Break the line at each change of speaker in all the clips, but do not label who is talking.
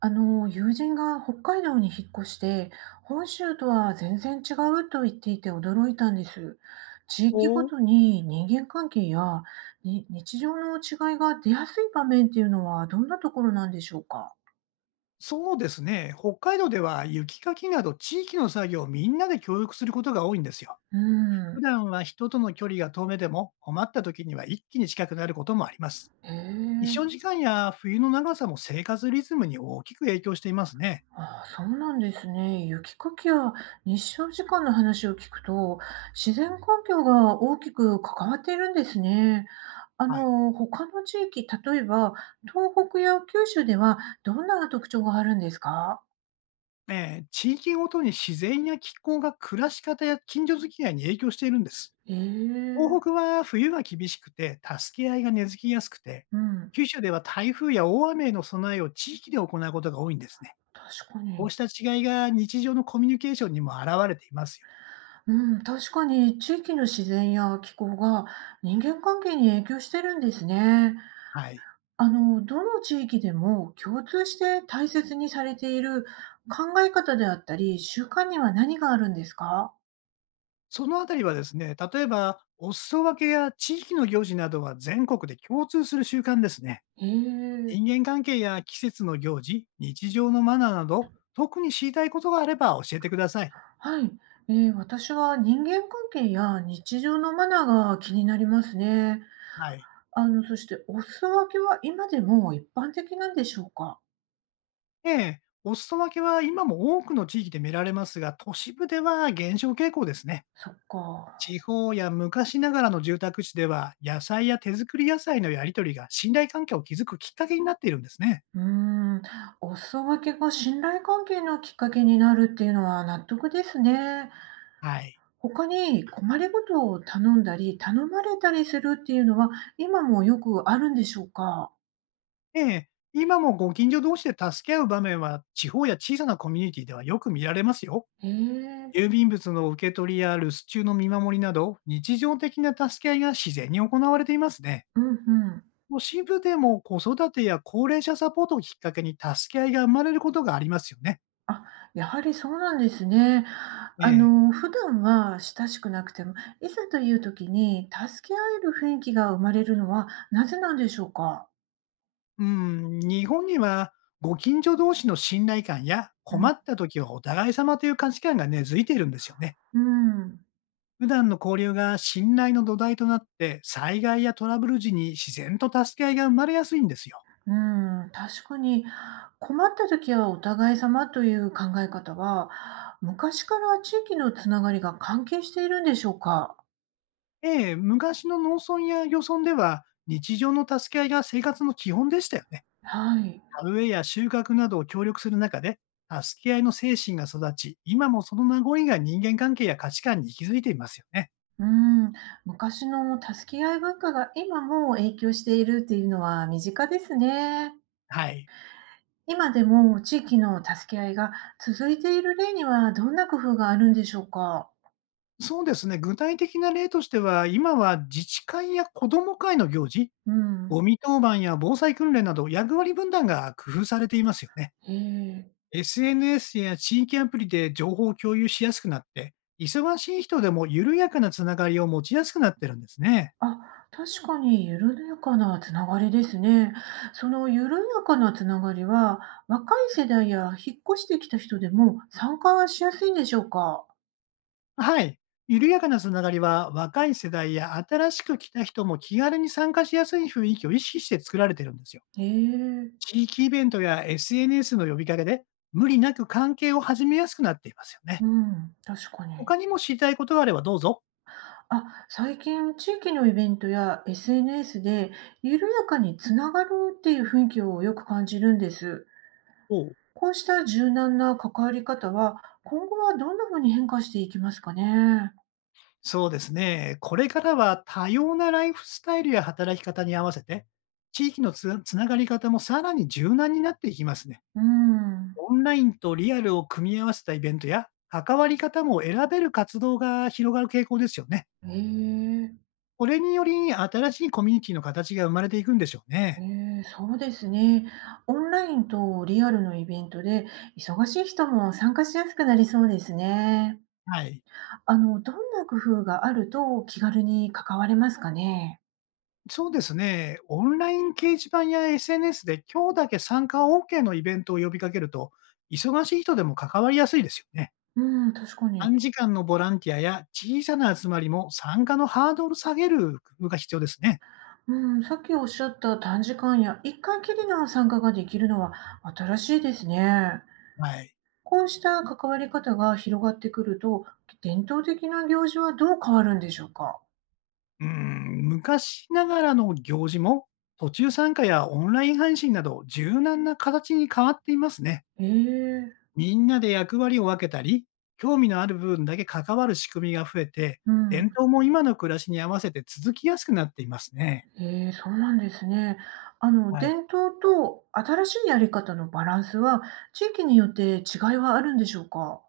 友人が北海道に引っ越して、本州とは全然違うと言っていて驚いたんです。地域ご
お
とに人間関係やに日常の違いが出やすい場面っていうのはどんなところなんでしょうか？
そうですね。北海道では雪かきなど地域の作業をみんなで協力することが多いんですよ。
うん。
普段は人との距離が遠めでも、困った時には一気に近くなることもあります。
へ
日照
え。
時間や冬の長さも生活リズムに大きく影響していますね。
ああ、そうなんですね。雪かきや日照時間の話を聞くと、自然環境が大きく関わっているんですね。
はい。
他の地域、例えば東北や九州ではどんな特徴があるんですか？
地域ごとに自然や気候が暮らし方や近所付き合いに影響しているんです。
え
東北
え、
は冬が厳しくて助け合いが根付きやすくて、
うん、
九州では台風や大雨への備えを地域で行うことが多いんですね。
確か
こう
に。
した違いが日常のコミュニケーションにも表れていますよ。
うん、確かに地域の自然や気候が人間関係に影響してるんですね。
はい。
どの地域でも共通して大切にされている考え方であったり、習慣には何があるんですか？
そのあたりはですね、例えば、お裾分けや地域の行事などは全国で共通する習慣ですね。
へえ、
人間関係や季節の行事、日常のマナーなど、特に知りたいことがあれば教えてください。
はい、私は人間関係や日常のマナーが気になりますね。
はい。
そして、お裾分けは今でも一般的なんでしょうか？
ええ、お裾分けは今も多くの地域で見られますが、都市部では減少傾向ですね。
そっか。
地方や昔ながらの住宅地では、野菜や手作り野菜のやり取りが信頼関係を築くきっかけになっているんですね。
うーん、お裾分けが信頼関係のきっかけになるっていうのは納得ですね。
はい。
他に困りごとを頼んだり、頼まれたりするっていうのは、今もよくあるんでしょうか？
ええ、今もご近所同士で助け合う場面は、地方や小さなコミュニティではよく見られますよ。
へえ。
郵便物の受け取りや留守中の見守りなど、日常的な助け合いが自然に行われていますね。
うんうん。
都市部でも子育てや高齢者サポートをきっかけに助け合いが生まれることがありますよね。
あ、やはりそうなんですね。
ええ。
普段は親しくなくても、いざという時に助け合える雰囲気が生まれるのはなぜなんでしょうか？
うん、日本にはご近所同士の信頼感や
う
困
ん。
った時はお互い様という価値観が根付いているんですよね。
うん。
普段の交流が信頼の土台となって、災害やトラブル時に自然と助け合いが生まれやすいんですよ。
うん、確かに困った時はお互い様という考え方は、昔から地域のつながりが関係しているんでしょうか？
ええ、昔の農村や漁村では、日常の助け合いが生活の基本でしたよね。
はい。
田植えや収穫などを協力する中で、助け合いの精神が育ち、今もその名残が人間関係や価値観に息づいていますよね。
うーん、昔の助け合い文化が今も影響しているっていうのは身近ですね。
はい。
今でも地域の助け合いが続いている例にはどんな工夫があるんでしょうか。
そうですね。具体的な例としては、今は自治会や子ども会の行事、
うん。
ゴミ当番や防災訓練など役割分担が工夫されていますよね。
へえ。
SNS や地域アプリで情報を共有しやすくなって、忙しい人でも緩やかなつながりを持ちやすくなってるんですね。
あ、確かに緩やかなつながりですね。その緩やかなつながりは若い世代や引っ越してきた人でも参加はしやすいんでしょうか。
はい。緩やかなつながりは若い世代や新しく来た人も気軽に参加しやすい雰囲気を意識して作られてるんですよ。
へえ。
地域イベントや SNS の呼びかけで無理なく関係を始めやすくなっていますよね。
うん、確かに。
他にも知りたいことがあればどうぞ。
あ、最近地域のイベントや SNS で緩やかにつながるっていう雰囲気をよく感じるんです。
おう
こうした柔軟な関わり方は今後はどんなふうに変化していきますかね。
そうですね。これからは多様なライフスタイルや働き方に合わせて、地域のつながり方もさらに柔軟になっていきますね。
うん。
オンラインとリアルを組み合わせたイベントや、関わり方も選べる活動が広がる傾向ですよね。
ええ、
これにより、新しいコミュニティの形が生まれていくんでしょうね。
ええ、そうですね。オンラインとリアルのイベントで忙しい人も参加しやすくなりそうですね。
はい。
どんな工夫があると気軽に関われますかね。
そうですね。オンライン掲示板や SNS で今日だけ参加 OK のイベントを呼びかけると、忙しい人でも関わりやすいですよね。
うん、確かに。
短時間のボランティアや小さな集まりも参加のハードル下げる工夫が必要ですね。
うん、さっきおっしゃった短時間や一回きりの参加ができるのは新しいですね。
はい。
こうした関わり方が広がってくると、伝統的な行事はどう変わるんでしょうか？
うん、昔ながらの行事も途中参加やオンライン配信など柔軟な形に変わっていますね。
ええ、
みんなで役割を分けたり、興味のある部分だけ関わる仕組みが増えて、
うん。
伝統も今の暮らしに合わせて続きやすくなっていますね。
ええ、そうなんですね。
はい。
伝統と新しいやり方のバランスは、地域によって違いはあるんでしょうか？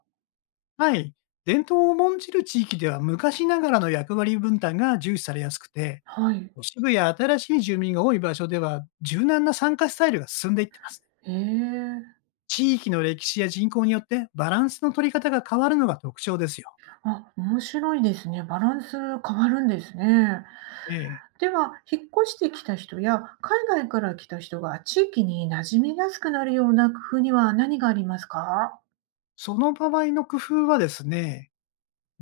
はい。伝統を重んじる地域では昔ながらの役割分担が重視されやすくて、
はい。
都市部や新しい住民が多い場所では、柔軟な参加スタイルが進んでいってますね。
ええ、
地域の歴史や人口によってバランスの取り方が変わるのが特徴ですよ。
あ、面白いですね。バランス変わるんですね。
ええ。
では、引っ越してきた人や海外から来た人が地域に馴染みやすくなるような工夫には何がありますか？
その場合の工夫はですね、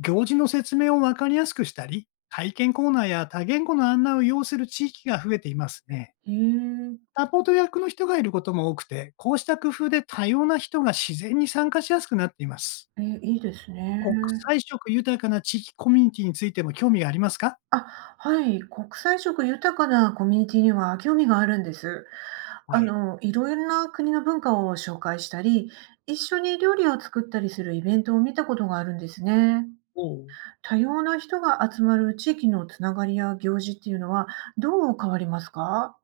行事の説明をわかりやすくしたり、体験コーナーや多言語の案内を要する地域が増えていますね。
へえ、
サポート役の人がいることも多くて、こうした工夫で多様な人が自然に参加しやすくなっています。
え、いいですね。
国際色豊かな地域コミュニティについても興味がありますか？
あ、はい、国際色豊かなコミュニティには興味があるんです。
はい。
いろいろな国の文化を紹介したり、一緒に料理を作ったりするイベントを見たことがあるんですね。
おう
多様な人が集まる地域のつながりや行事っていうのはどう変わりますか？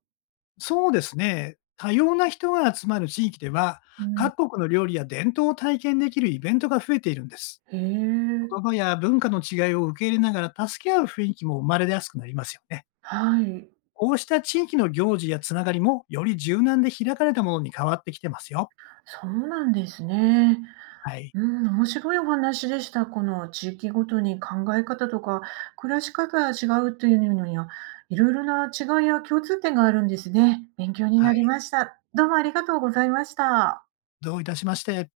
そうですね。多様な人が集まる地域では、
うん、
各国の料理や伝統を体験できるイベントが増えているんです。
へえ。
言葉や文化の違いを受け入れながら助け合う雰囲気も生まれやすくなりますよね。
はい、
こうした地域の行事やつながりも、より柔軟で開かれたものに変わってきてますよ。
そうなんですね。
はい。
うん、面白いお話でした。この地域ごとに考え方とか暮らし方が違うというのには、いろいろな違いや共通点があるんですね。勉強に
は
なり
い。
ました。どうもありがとうございました。
どういたしまして。